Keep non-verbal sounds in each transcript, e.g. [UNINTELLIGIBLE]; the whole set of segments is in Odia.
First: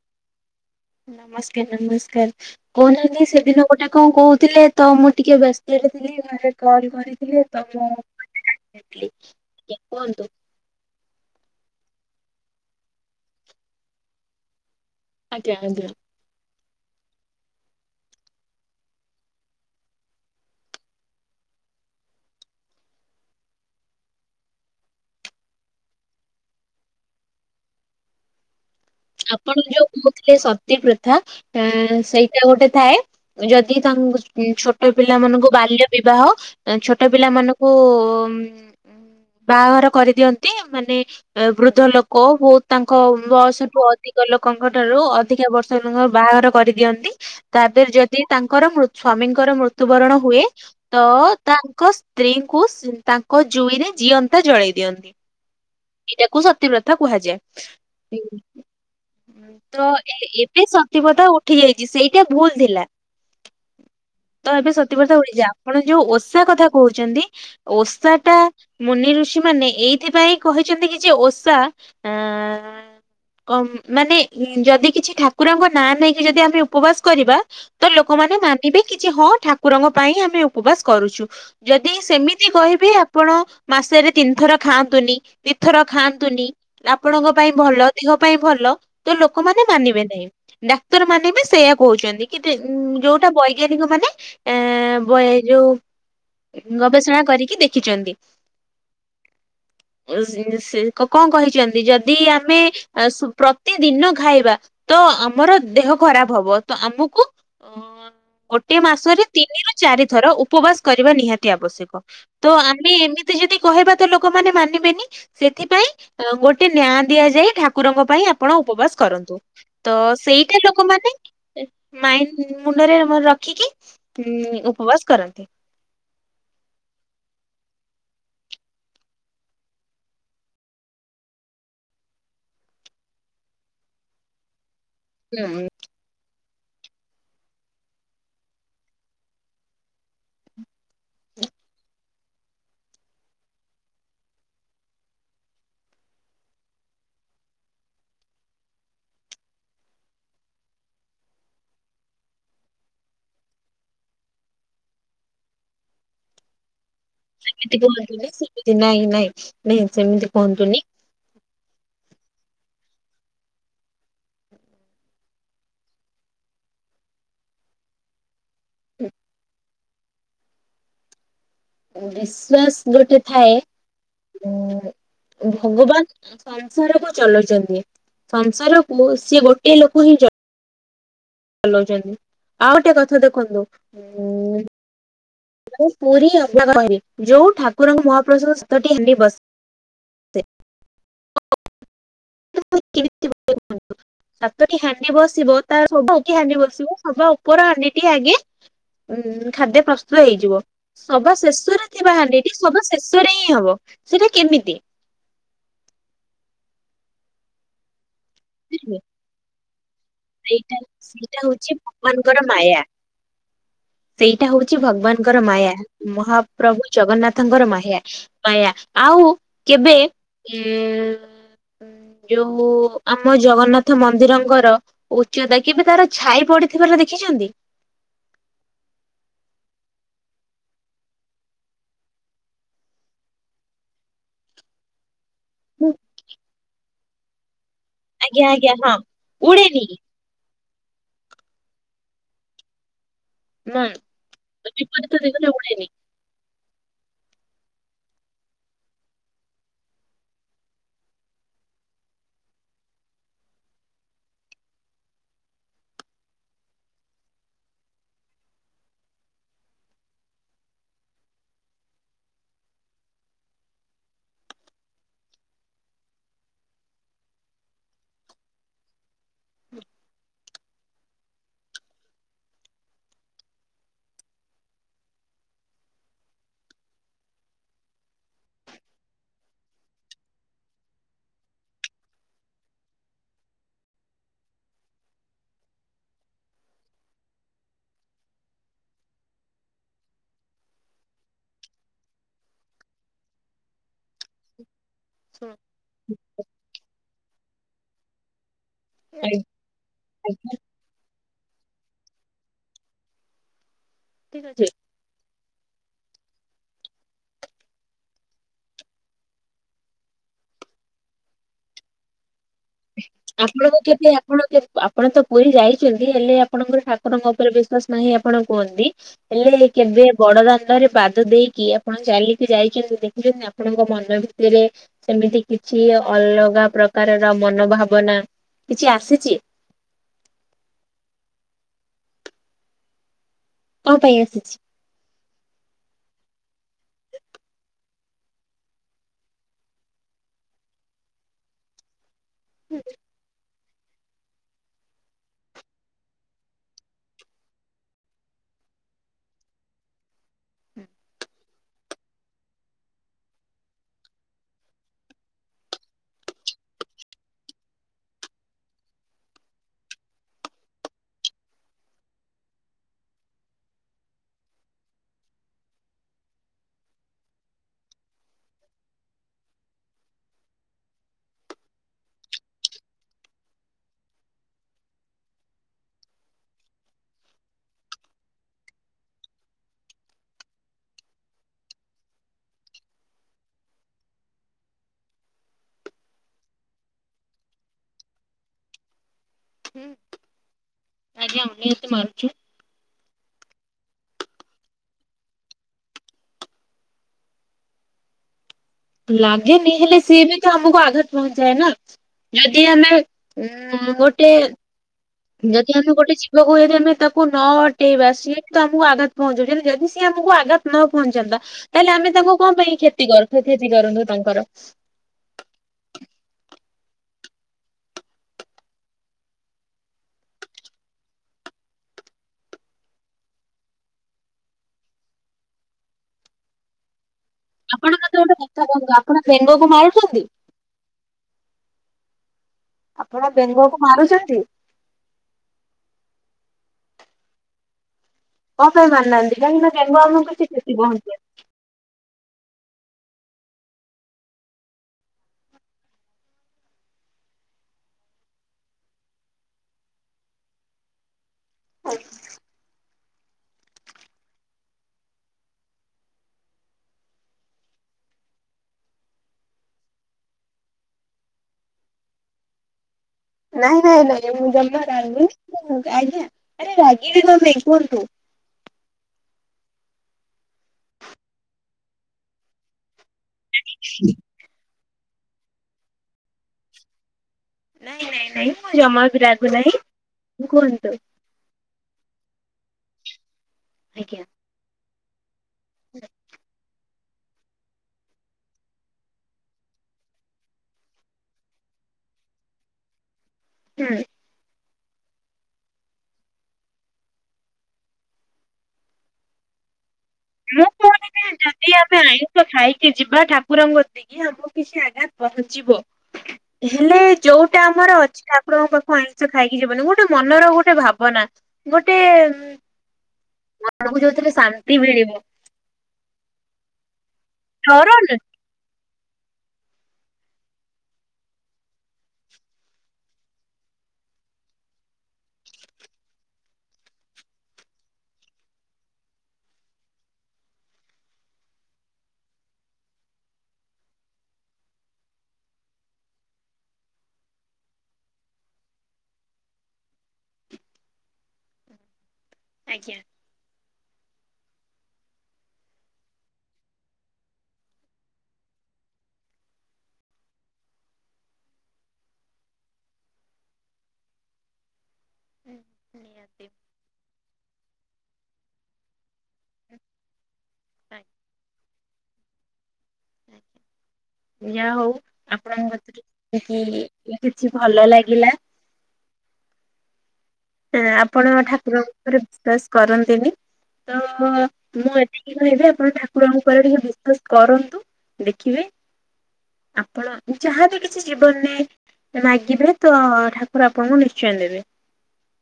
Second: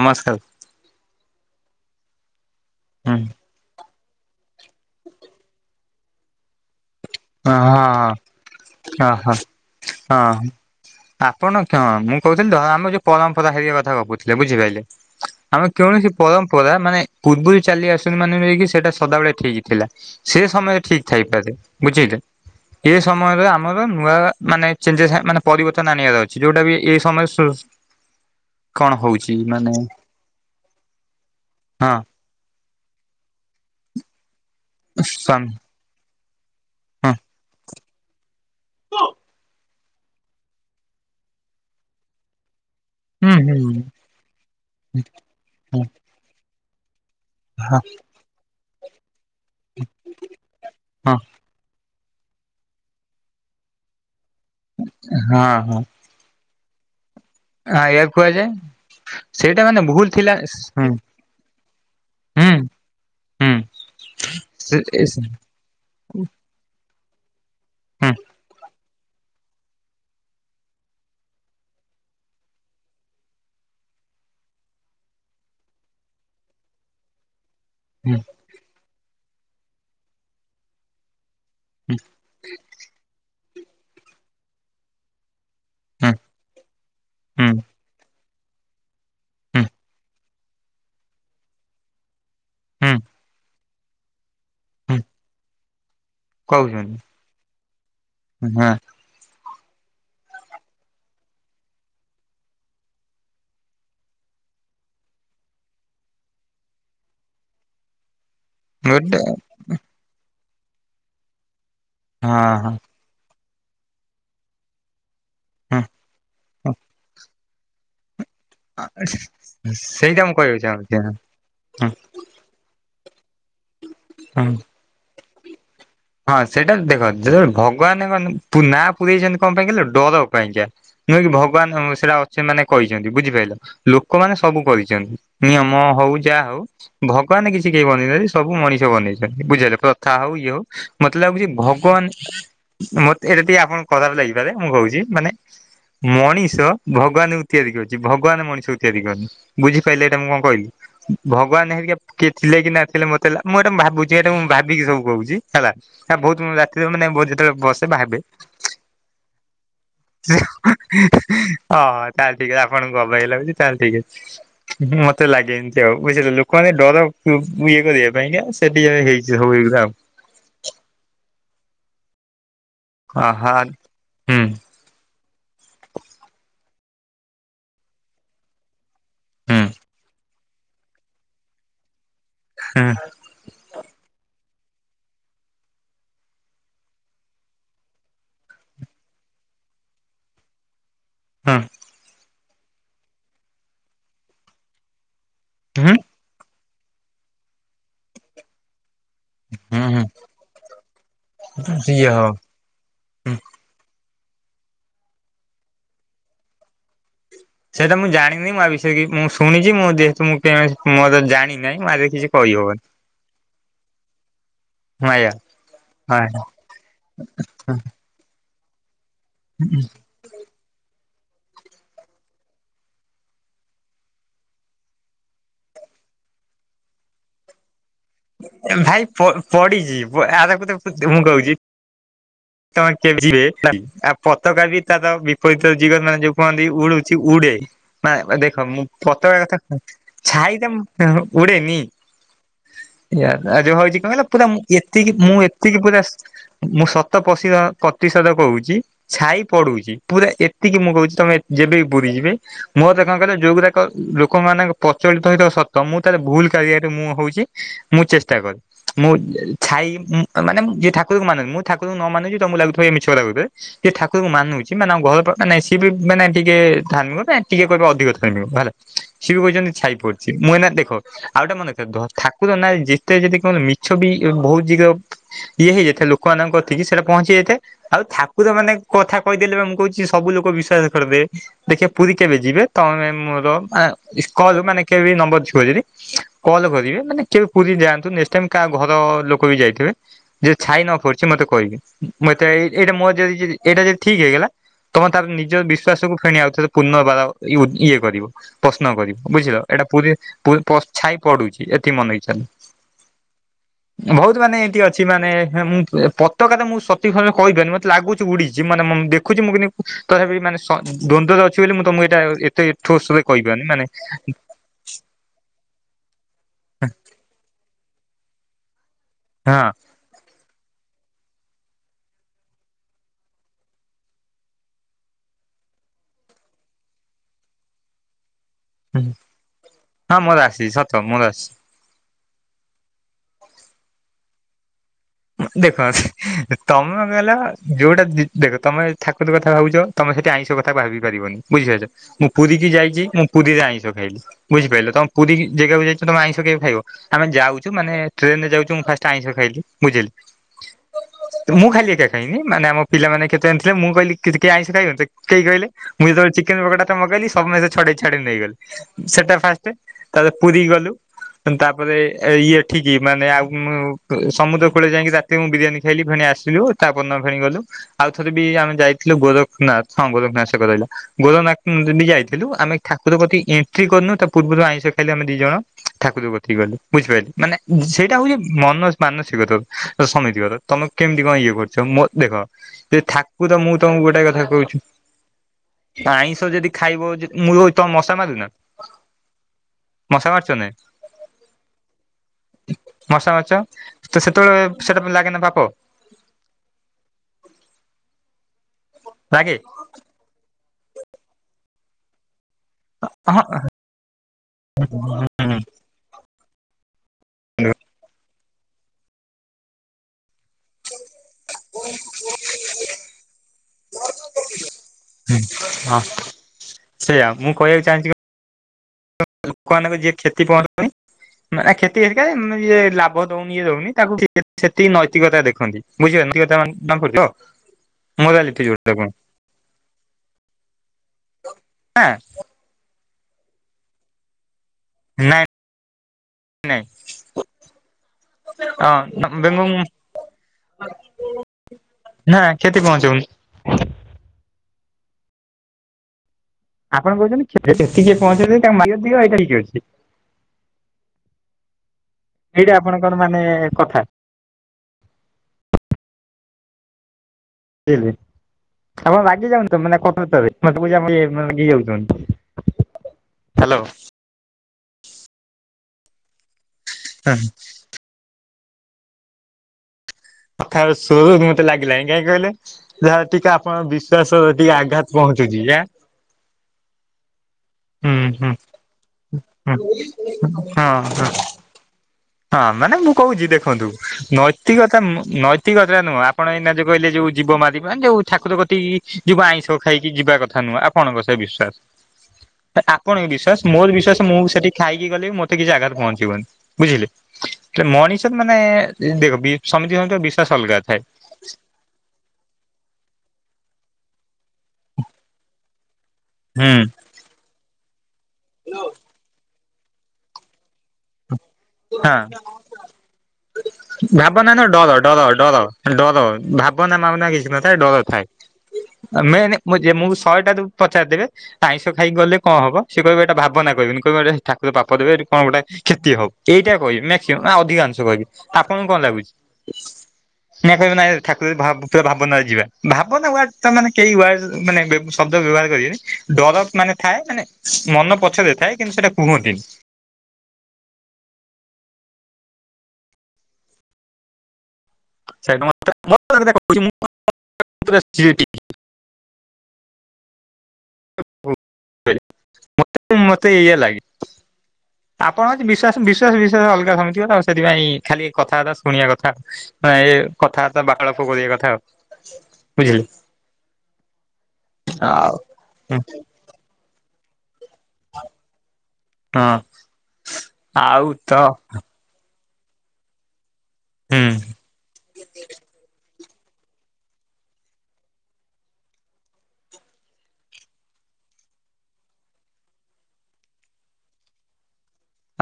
ନମସ୍କାର। ନମସ୍କାର, ନମସ୍କାର, ହୁଁ କହୁନାହାନ୍ତି ସେଦିନ ଗୋଟେ କଣ କହୁଥିଲେ ତ ମୁଁ ଟିକେ ବ୍ୟସ୍ତରେ ଥିଲି ଘରେ କଲ୍ କରିି ହଁ, ହଁ, ହଁ, ହଁ, ହଁ, କୁହନ୍ତୁ। ହଁ। ଆପଣ କଣ ମୁଁ କହୁଥିଲି ଧର ଆମ ଯୋଉ ପରମ୍ପରା ହେରିକା କଥା ଗପୁଥିଲେ ବୁଝିପାଇଲେ? ଆଜ୍ଞା ଆମେ ଆଜ୍ଞା କୌଣସି ପରମ୍ପରା ମାନେ ପୂର୍ବରୁ ଚାଲି ଆସୁନୁ ମାନେ ବି ସେଇଟା ସଦାବେଳେ ଠିକ୍ ଥିଲା। ସେ ସମୟ ଠିକ୍ ଥାଇପାରେ ବୁଝିଲେ। ଏ ସମୟରେ ଆମର ନୂଆ ମାନେ ଚେଞ୍ଜେସ୍ ମାନେ ପରିବର୍ତ୍ତନ ଆଣିବାର ଅଛି ଯୋଉଟା ବି ଏ ସମୟରେ ସୁ କଣ ହଉ ଆପଣ ଯୋଉ କହୁଥିଲେ ସତୀ ପ୍ରଥା ହଁ ଏଁ ସେଇ ସେ ଗୋଟେ ଥାଏ ଯଦି ତାଙ୍କୁ ଛୋଟ ପିଲା ସ୍ଵାମୀ ମାନଙ୍କୁ ବାଲ୍ୟ ବିବାହ ଛୋଟ ହଁ ପିଲା ମାନଙ୍କୁ ଉଁ [INAUDIBLE] ବାହାଘର କରିଦିଅନ୍ତି ମାନେ ବୃଦ୍ଧ ଲୋକ ବହୁତ ତାଙ୍କ ହୁଁ ବୟସଠୁ ହୁଁ ଅ ଅଧିକ ଲୋକଙ୍କ ଠାରୁ ଅଧିକା ବର୍ଷ ହଁ ଏମାଙ୍କୁ ବାହାଘର କରିଦିଅନ୍ତି ହଁ ତାଦେରେ ଯଦି ତାଙ୍କର ମୃତ୍ୟୁ ସ୍ଵାମୀଙ୍କର ମୃତ୍ୟୁବରଣ ହୁଏ ତ ତାଙ୍କ ସ୍ତ୍ରୀଙ୍କୁ ତାଙ୍କ ଜୁଇରେ ଜୀଅନ୍ତା ଜଳାଇ ଦିଅନ୍ତି। ହଁ ହଁ ଏଇଟାକୁ ସତୀପ୍ରଥା କୁହାଯାଏ। ଆଗ୍ୟା କୁହାଯାଏ। ହୁଁ ସେଇଟା ମାନେ ତ ଭୁଲ ଥିଲା ଏବେ ହୁଁ ସତୀପଥା ଉଠି ଯାଇଛି ସେଇଟା ହୁଁ ଭୁଲ୍ ଥିଲା। ହୁଁ ତ ଏବେ ସେ ଏ ସତୀପଥା ସେ ଉଳିଚି ଆପଣ ଯୋଉ ଓଷା କଥା କହୁଛନ୍ତି ହୁଁ ଓଷା ଟା ମୁନି ଋଷି ମାନେ ଏଇଥିପାଇଁ କହିଛନ୍ତି କି ଯେ ଓଷା ଆଁ କମ୍ ମାନେ ଯଦି କିଛି ଠାକୁରଙ୍କ ନାଁ ନେଇକି ଯଦି ଆମେ ଉପବାସ କରିବା ତ ହୁଁ ଲୋକମାନେ ମା ନିବେ କି ଯେ ହଁ ଠାକୁରଙ୍କ ପାଇଁ ଆମେ ଉପବାସ କରୁଛୁ। ଯଦି ହୁଁ ସେମିତି କହିବି ଆପଣ ମାସରେ ତିନିଥର ଖାଆନ୍ତୁନି। ଦିଥର ହୁଁ ଖାଆନ୍ତୁନି ଆପଣଙ୍କ ହୁଁ ପାଇଁ ଭଲ ଦିହ ପାଇଁ ଭଲ ତ ହୁଁ ଲୋକମାନେ ମାନିବେ ନାହିଁ। ଡାକ୍ତର ମାନେ ବି ସେୟା କହୁଛନ୍ତି କି ହୁଁ ଯୋଉଟା ବୈଜ୍ଞାନିକ ମାନେ ହୁଁ ଏଁ ବୈ ଯୋଉ କହୁଛନ୍ତି ଗବେଷଣା କରିକି ଦେଖିଛନ୍ତି। ହଁ ସେ କଣ କହିଛନ୍ତି ଯଦି ଆମେ ସୁ ପ୍ର ତେ ଦିନ ଖାଇବା ତ ଆମର ଦେହ ଖରାପ ହବ ତ ଆମକୁ? ହଁ, ଗୋଟ୍ ଗୋଟିଏ ଗୋଟେ ମାସରେ ତିନିରୁ ଚାରି ଥର ଉପବାସ କରିବା ନିହାତି ଆବଶ୍ୟକ ତ ହଁ ଆମେ ଏମତି ଯଦି କହିବା ତ ଲୋକମାନେ ମାନିବେନି ହଁ। ସେଥିପାଇଁ ଗୋଟେ ହଁ ନାଁ ଦିଆଯାଏ ଠା କୁରଙ୍କ ପାଇଁ ଆପଣ ଉପବାସ ହଁ କରନ୍ତୁ, ତ ମୁଁ କହିବାକୁ ସେଇଟା ଚାହୁଁଛି ହଁ ଲୋକମାନେ ଏ ମାଇଣ୍ଡ୍ ମୁଣ୍ଡରେ ରଖିକି ହଁ। ଉ ଉପବାସ କରନ୍ତି। ହଁ ସେଟା ଦେଖ ଯେତଳେ ଭଗବାନ ନାଁ ପୁରେଇଛନ୍ତି କଣ ପାଇଁ କହିଲ ଡର ପାଇଁକା। ନୁହେଁ କି ଭଗବାନ ସେଟା ଅଛି ମାନେ କହିଛନ୍ତି ବୁଝିପାରିଲ ଲୋକମାନେ ସବୁ କରିଛନ୍ତି। ହୁଁ ନିୟମ ହଉ ଯାହା ହଉ। ଭଗବାନ କିଛି କେହି ବନେଇନାହାନ୍ତି ସବୁ ମଣିଷ ବନେଇଛନ୍ତି ବୁଝିିହେଲା ପ୍ରଥା ହଉ ଇଏ ହଉ। ମତେ ଲାଗୁଛି ଭଗବାନ ମତେ ଏଇଟା ଟିକେ ଆପଣଙ୍କୁ ଖରାପ ଲାଗିପାରେ ମୁଁ ଭାଵୁଛି ମାନେ? ମଣିଷ ଭଗବାନଙ୍କୁ ତିଆରି କରିଛି ଭଗବାନ ମଣିଷକୁ ତିଆରି କରନି। ବୁଝିପାଇଲେ ଏଟା ମୁଁ କଣ କହିଲି? ଭଗବାନ ହେରିକା କିଏ ଥିଲେ କି ନାଥିଲେ ମତେ ଲା ମୁଁ ଏଇଟା ଭାବୁଛି ଏଇଟା ମୁଁ ଭାବିକି ସବୁ କହୁଛି। ହେଲା ବହୁତ ରାତିରେ ମାନେ ବହୁ ଯେତଳେ ଏମିତି ବସେ ଭାବେ। କୁହନ୍ତୁନି ସେମିତି ନାଇଁ ନାଇଁ ନାଇଁ ସେମିତି ସେ କୁହନ୍ତୁନି। ଓହୋ ତାହେଲେ ଟିକିଏ ଆପଣଙ୍କୁ ଅବାଗିଆ ଲାଗୁଛି ତାହଲେ ଠିକ୍ ଅଛି। ହୁଁ ମତେ ଲାଗେନି ବୁଝିଲେ ଲୋକମାନେ ଡର ଇଏ କରିବା ପାଇଁକା ଏତିକିବେଳେ ହେଇଛି ସବୁ ଏଗୁଡା। ବିଶ୍ଵାସ୍ ଗୋଟେ ଅହ ଥାଏ ହୁଁ ଉଁ ଭଗବାନ ସଂସାର କୁ ଚଲେଉଚନ୍ତି ସଂସାରକୁ ସିଏ ଗୋଟେ ଲୋକ ହିଁ। ଚଲଉଚନ୍ତି ଆଉ ହୁଁ ଗୋଟେ କଥା ଦେଖନ୍ତୁ ଉ ମୁଁପୁରୀ ଅବ ଯୋଉ ଠାକୁରଙ୍କ ମହାପ୍ରସାଦ ସାତଟିହାଣ୍ଡି ବସେ। ହୁଁ। ସାତ ଟି ହାଣ୍ଡି ବସିବ ହୁଁ ତାଉରେ ହାଣ୍ଡି ବସିବ ସବା ଉପର ହାଣ୍ଡି ଟି ଆଗେ ଉଁ ଖାଦ୍ୟ ହୁଁ ହୁଁ ପ୍ରସ୍ତୁତ ହେଇଯିବ ସବା ଶେଷରେ ଇଏ ହବ। ଥିବାହାଣ୍ଡି ଟି ସବା ଶେଷରେ ହିଁ ହବ ସେଇଟା କେମିତି? ସେଇଟା ମୁଁ ଜାଣିନି ମୁଁଆ ବିଷୟରେ କି ମୁଁ ଶୁଣିଛି ମୁଁ ସେଇଟା ମୋ ସେଇଟା ହଉଛି ଜାଣିନାହିଁ ଆଦିହରେ କିଛି ଭଗବାନଙ୍କର କହିହବନି। ମାୟା। ସେଇଟା ହେଉଛି ହଁ ଭଗବାନଙ୍କର ମାୟା ଆଜ୍ଞା ମହାପ୍ରଭୁ ଜଗନ୍ନାଥଙ୍କର ମାୟା। ପାଇୟା ଆଉ କେବେ ଉ ଯୋଉ ଆମ ଜଗନ୍ନାଥ ମନ୍ଦିରଙ୍କର ଉଚ୍ଚତା କେବେ ତାର ଛାଇ ପଡିଥିବାର ଦେଖିଛନ୍ତି। ଭାଇ ପପଡିିଛି ଆ କ ମୁଁ କହୁଛି ତ କେବେ ଯିବେ ଆଉ ପତାକା ବି ତାର ଯୋଉ କୁହନ୍ତି ଉଡୁଛି ଉଡେ ଆଜ୍ଞା ଦେଖ ଆଜ୍ଞା ମୁଁ ହଁ ପତକା କଥା ଉଡେନି କୁହ ଛାଇ ଟା ଉଡ଼େ କି? ୟ ଆ ଯୋଉ ହୁଁ ହଉଛି କଣ କହିଲ ପୁରା ଏତିକି ବିପରୀତ ମୁଁ ଦିଗରେ ଏତିକି ଉଡେନି। ପୁରା ମୁଁସ ତ ପସିଳପ୍ରତିଷୋଧ କହୁଛି। ଛାଇ ପଡୁଛି ପୁରା ଏତିକି ମୁଁ କହୁଛି ତମେ ଯେବେ ବି ପୁରି ଯିବେ। ମୋଦେଖନ୍ତରେ ଯୋଉୁରାକ ଲୋକ ମାନଙ୍କ ପ୍ରଚଳିତ ହେଥିବା ସତ ମୁଁ ତାହେଲେ ଭୁଲ୍ କା ରିଆମୁଁ ହଉଛି। ମୁଁ ଚେଷ୍ଟା କରେ ମୁଁ ଛାଇ ମାନେ ଯିଏ ଠାକୁରକୁ ମାନେ ମୁଁ ଠାକୁର ନ ମାନି ତମକୁ ଲାଗୁଥିବ ଏମିଛକଥା କହିଦେଲେ। ସେଏ ଠାକୁରଙ୍କୁ ମାନୁଛି ମାନେ ଆମ ଘର ମାନେ ସିଏ ବି ମାନେ ଟିକେ ଧାର୍ମିକ ଟିକେ କହିବ ଅଧିକ ଧାର୍ମିକ ହେଲା। ଶିବୁ କହୁଛନ୍ତି ଛାଇ ପଡଛି ମୁଁଏଇ ନା ଦେଖ ଆଉ ଗେଟେ ମନେ ରଖଠାକୁର ନାରେ ଯେତେ ଯଦି ମିଛ ବି ବହୁତ ଯୀଘ୍ର। ଇଏ ହେଇଯେତେ ଲୋକମାନଙ୍କ ଟିକେ ସେଇଟା ପହଞ୍ଚି ଯାଇଥାଏ ଆଉ ଠାକୁର ମାନେ କଥା କହିଦେଲେ ମୁଁ କହୁଛି ସବୁ ଲୋକ ବିଶ୍ଵାସ କରିଦେ। ଦେଖିବେ ପୁରୀ କେବେ ଯିବେ ତମେ ମୋର କେବେ ନମ୍ବର ଥିବ ଯଦି କଲ୍ କରିବେ ମାନେ କେବେ ପୁରୀ ଯାଆନ୍ତୁ ନେକ୍ସଟ୍ ଟାଇମ ଘର ଲୋକ ବି ଯାଇଥିବେ। ଯେ ଛାଇ ନ କରୁଛି ମତେ କହିବି ମ ଏତା ଏଇ ଏଇଟା ମୋର ଯଦି ଏଇଟା ମୋର ଯଦି ଯଦି ଠିକ ହେଇଗଲା ତମେ ତାର ନିଜ ଶୁଣ ଡିସ ଶ୍ୱାସକୁ ଫେଣିି ଆଉ ଥରେ ପୁର୍ନରବାର ଇଓ ଇଏ କରିବ। ପ୍ରଶ୍ନ କରିବୁ ବୁଝିଲ ଏଇଟା ପୁରୀ ପୁରୀ ପ ଛାଇ ପଡୁଛି ଏତି ମନେ [UNINTELLIGIBLE] ବହୁତ ଠିକ ମାନେ ଅଛି ଏମତି ଅ ଛି ମାନେ ମୁ ପତ୍ ତ କଥା ମୁଁ ସତୀ ସମୟରେ କହିପାରୁନି ମତେ ଲାଗୁଛି ଉଡିଛି ମାନେ ମୁ ଦେଖୁଛି ମୁଁ କିନ୍ତୁ ତଥାପି ମାନେ ସ ଦ୍ୱନ୍ଦ୍ୱରେ ଅଛି ବୋଲି ମୁଁ ତମକୁ ଏଇଟା ଏତେ ଠୋସ୍ ରେ କହିପାରୁନି ଆପଣଙ୍କ ମାନେ କେବେ ଆପଣ କେବ୍ ଆପ ଆପଣ ତ ପୁରୀ ଯାଇଛନ୍ତି ହେଲେ ଆପଣଙ୍କର ଠାକୁରଙ୍କ ଉପରେ ବିଶ୍ଵାସ ନାହି ଆପଣ କୁହନ୍ତି। ହେଲେ ହଁ। କେବେ ବଡ ଦାଣ୍ଡରେ ପାଦ ଦେଇକି ଆପଣ ଚାଲିକି ଯାଇଛନ୍ତି ଦେଖିଛନ୍ତି ଆପଣଙ୍କ ମନ ଭିତରେ ସେମିତି କିଛି ଅଲଗା ପ୍ରକାରର ମନୋଭାବନା କିଛି ଆସିଛି? ହଁ ମୋର ଆସିଛି ସତ ମୋର ଆସିଛି। କଣ ପାଇଁ ଆସିଛି? ଦେଖ ତମେ ମତେ କହିଲ ଯୋଉଟା ଦେଖ ତମେ ଠାକୁର କଥା ଭାବୁଛ ତମେ ସେଠି ଆଇଁଷ କଥା ଭାବି ପାରିବନି ବୁଝିପାରୁଛ ମୁଁ ପୁରୀ କି ଯାଇଛି ମୁଁ ପୁରୀରେ ଆଇଁଷ ଖାଇଲି। ବୁଝିପାରିଲ ତ ପୁରୀ ଜାଗାକୁ ଯାଇଛ ତମ ଆଇଁଷ କେବେ ଖାଇବ। ଆମେ ଯାଉଛୁ ମାନେ ଟ୍ରେନରେ ଯାଉଛୁ ମୁଁ ଫାଷ୍ଟ ଆଇଁଷ ଖାଇଲି ବୁଝିଲେ। ମୁଁ ଖାଲି ଏକା ଖାଇନି ମାନେ ଆମ ପିଲାମାନେ କେତେ ଆ ଥିଲେ ମୁଁ କହିଲି କି କେହି ଆଇଁଷ ଖାଇବନି କେହି କହିଲେ ମୁଁ ଯେତେବେଳେ ଚିକେନ ପକୋଡାଟା ମଗେଇଲି ସମସ୍ତେ ଛଡେଇ ଛାଡେଇ ନେଇଗଲେ। ସେଟା ଫାଷ୍ଟ ତାପ ପୁରୀ ଗଲୁ। ତାପରେ ଏଇ ଏଠିକି ମାନେ ଆଉ ସମୁଦ୍ର କୂଳେ ଯାଇକି ରାତିରେ ମୁଁ ବିରିୟାନ ଖାଇଲି। ଫେଣି ଆସିଲୁ ତାପରଦିନ ଫେଣି ଗଲୁ। ଆଉଥରେ ବି ଆମେ ଯାଇଥିଲୁ ଗୋରଖନାଥ ହଁ ଗୋରଖନାଥ ସେକରେ ରହିଲା। ଗୋରଖନାଥ ଦ ଯାଇଥିଲୁ। ଆମେ ଠାକୁର କତିକି ଏଣ୍ଟ୍ରି କରିନୁ ତା ପୂର୍ବରୁ ଆଇଁଷ ଖାଇଲୁ ଆମେ ଦି ଜଣ। ଠାକୁର କତିକି ଗଲେ ବୁଝିପାରିଲେ ମାନେ ସେଇଟା ହଉଛି ମନ ମାନସିକତା। ସମିତି କଥା। ତମେ କେମିତି କଣ ଇଏ କରୁଛ ମୋ ଦେଖ ସେ ଠାକୁର ମୁଁ ତମକୁ ଗୋଟାଏ କଥା କହୁଛି। ଆଇଁଷ ଯଦି ଖାଇବ ଯେ ମୁଁ କହୁଚି ତମେ ମଶା ମାରିନ? ମଶା ମାରୀଚ ଆଜ୍ଞା ଉନ୍ନତି ମାରୁଛୁ ନାଇ ମଶା ମାରୀଚ? କେତେବେଳେ ସେଟା ଲାଗେନା ପାପ? ଲାଗେ ଲାଗେନି ହେଲେ ସିଏ ବି ତ ଆମକୁ ଆଘାତ ପହଞ୍ଚାଏ ନା। ଯଦି ଆମେ ହଁ ଉ ଗୋଟେ ଯଦି ଆମେ ଗୋଟେ ଜିବକୁ ହେଇଥାନ୍ତା ତାପ କୁ ନ ଅଟେଇବା ସିଏ ବି ତ ଆମକୁ ଆଘାତ ପହଞ୍ଚାଉ ଯଦି ସିଏ ଆମକୁ ଆଘାତ ନ ପହଞ୍ଚାନ୍ତା। ତାହେଲେ ଆମେ ତାଙ୍କୁ କଣ ପାଇଁ କ୍ଷତି କର କ୍ଷତି କରନ୍ତୁ ତାଙ୍କର। ହୁଁ ହଁ ସେଇଆ ମୁଁ କହିବାକୁ ଚାହୁଁଛି କ ଲୋକମାନଙ୍କୁ ଯିଏ କ୍ଷତି କରନି [INAUDIBLE] ନା କ୍ଷତିିହେରିକା ଇଏ ଲାଭ ଦଉନି ଇଏ ଦଉନି ତାକୁ ସେତିକି ନୈତିକତା ଦେଖନ୍ତି। ବୁଝିପାର ନୈତିକତା ମାନେ [INAUDIBLE] ଆପଣ ମତେ ଗୋଟେ କଥା କହନ୍ତୁ ଆପଣ ବେଙ୍ଗ କୁ ମାରୁଛନ୍ତି? ହଁ। ଆପଣ ବେଙ୍ଗ କୁ ମାରୁଛନ୍ତି? ନାଇଁ ନାଇଁ। କଣ ପାଇଁ ହଁ ମାରୁନାହାନ୍ତି କାହିଁକିନା ବେଙ୍ଗକୁ ବେଙ୍ଗ ଆମଙ୍କୁ କିଛି କ୍ଷତି ପହଞ୍ଚାଇନାହାନ୍ତି।। ନା କ୍ଷତ ପହଞ୍ଚିବା। ଆପଣ କହୁଛନ୍ତି୍ଷ ସେତିକି ପହଞ୍ଚେଇଛି ତା ମ ଦିଅ ଏଇଟା ହେଠି ଅଛି। ଏଇଟା ଆପଣଙ୍କର ମାନେ କଥା? ଲି ଲୀ। ଆପଣ ରାଗି ଯାଆନ୍ତୁ ମାନେ କଥାଟାରେ ମୁ ଯେମିତି ଯାଉଛନ୍ତି। ନାଇଁ ହ୍ୟାଲୋ ନାଇଁ ନାଇଁ ମୁଁ ଜମା ରାଗି ନୁହେଁ ଆଜ୍ଞା ଆରେ ରାଗି ବି କାଇ କୁହନ୍ତୁ? କଥାର ସୁରୁ ମତେ ଲାଗିଲାଣି କାହିଁ କହିଲେ ଯାହା ଟିକେ ଆପଣଙ୍କ ବିଶ୍ୱାସର ଟିକେ ଆଘାତ ପହଞ୍ଚୁଛି ଯା। ନାଇଁ ହୁଁ ନାଇଁ ହୁଁ ନାଇଁ ମୁଁ ଜମା ବି ରାଗୁ ନାହିଁ ହୁଁ ହଁ କୁହନ୍ତୁ? ହଁ ହଁ ମାନେ ମୁଁ କହୁଛି ଦେଖନ୍ତୁ ଆଜ୍ଞା ନୈତିକତା ନୈତିକତା ନୁହଁ ଆପଣ ଏଇନା ଯୋଉ କହିଲେ ଯୋଉ ଜୀବ ମାରିବା ଯୋଉ ଠାକୁର କତିକି ଯିବ ଆଇଁଷ ଖାଇକି ଯିବା କଥା ନୁହଁ ଆପଣଙ୍କ ସହ ବିଶ୍ଵାସ [UNINTELLIGIBLE] ଆପଣଙ୍କ ବିଶ୍ୱାସ ମୋର ହୁଁ। ବିଶ୍ୱାସ ମୁଁ ସେଠି ଖାଇକି ଗଲେ ମତେ କିଛି ଆଘାତ ପହଞ୍ଚିବନି ବୁଝିଲେ? ହେଲେ ମଣିଷ ମାନେ ଦେଖ ସମିତିଙ୍କର ବିଶ୍ଵାସ ମୁଁ ଅଲଗା ଥାଏ। କହୁଥିଲି ଯଦି ଆମେ ଆଇଁଷ ଖାଇକି ଯିବା ଠାକୁରଙ୍କ କତିକି ଆମକୁ କିଛି ଆଘାତ ପହଞ୍ଚିବ। ହୁଁ ହେଲେ ଯୋଉଟା ଆମର ଅଛି ଠାକୁରଙ୍କ ପାଖକୁ ଆଇଁଷ ଖାଇକି ଯିବନି ଗୋଟେ ମନର ଗୋଟେ ଭାବନା ଗୋଟେ ହଁ ମନକୁ ଯୋଉଥିରେ ଭାବନା ନୁହଁ ଶାନ୍ତି ଡର ମିଳିବ। ଡର ଡର ଡର ଭାବନା ମାବନା କିଛି ନଥାଏ ଡର ସରଣ ଥାଏ। ଆମେ ମୁଁ ଶହେଟା ପଚାରିଦେବେ। ଆଇଁଷ ଖାଇକି ଗଲେ କଣ ହବ ସେ କହିବ ଏଟା ଭାବନା କହିବନି କହିବେ ଠାକୁର ପାପ ଦେବେ କଣ ଗୋଟେ କ୍ଷତି ହବ? ଏଇଟା କହିବି ମାକ୍ସିମମ ଅଧିକାଂଶ କହିବି ଆପଣଙ୍କୁ କଣ ଲାଗୁଛି? ନା କହିବେ ନା ଠାକୁର ପୁରା ଭାବନାରେ ଯିବା ଭାବନା ୱାର୍ଡ ତ ମାନେ କେହି ୱାର୍ ମାନେ ଶବ୍ଦ ବ୍ୟବହାର କରିବେ। ଡର ମାନେ ଥାଏ ମାନେ ମନ ପଛରେ ଥାଏ କିନ୍ତୁ ସେଇଟା କୁହନ୍ତି। ଆଜ୍ଞା। [INAUDIBLE] ମତେ ମତେ ଏଇୟା ଲାଗେ। ଆପଣ ଅଛି ବିଶ୍ୱାସ ବିଶ୍ୱାସ ନିହାତି ଆଜ୍ଞା। ବିଶ୍ୱାସ ଅଲଗା ସମିଯିବ ଆଉ ସେଥିପାଇଁଖାଲି କଥାବାର୍ତା ଶୁଣିବା କଥା ଏ କଥା ବାର୍ତ୍ତା ବାହାଳ କରିବା କଥା ଆଉ ବୁଝିଲେ। ଯା ହଉ ଆଉ ଆପଣଙ୍କ କତିରେ ହଁ କି କିଛି ଭଲ ଲାଗିଲା। ହଁ ଆଉ ଆପଣ ତ ଠାକୁରଙ୍କ ଉପରେ ବିଶ୍ଵାସ କରନ୍ତିନି ତ ହୁଁ ମୁଁ ଏତିକି କହିବି ଆପଣ ଠା ଠାକୁରଙ୍କ ଉପରେ ଟିକେ ବିସ୍ବାସ କରନ୍ତୁ ଦେଖିବେ ଆପଣ ଯାହାବି କିଛି ଜୀବନରେ ମାଗିବେ ତ ଠାକୁର ଆପଣଙ୍କୁ ନିଶ୍ଚୟ ଦେବେ।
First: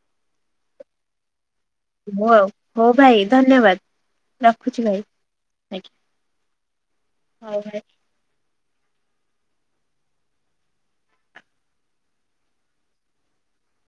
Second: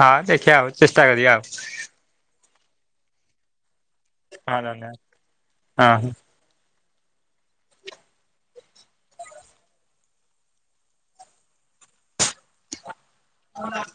ହଁ ଦେଖିବା ଆଉ ଚେଷ୍ଟା କରିବା ଆଉ ହଉ ହଉ ଭାଇ ଧନ୍ୟବାଦ ହଁ ରଖୁଛି ଧନ୍ୟବାଦ ଭାଇ ହଁ। ଆଜ୍ଞା। ହଉ ଭାଇ। ହଁ।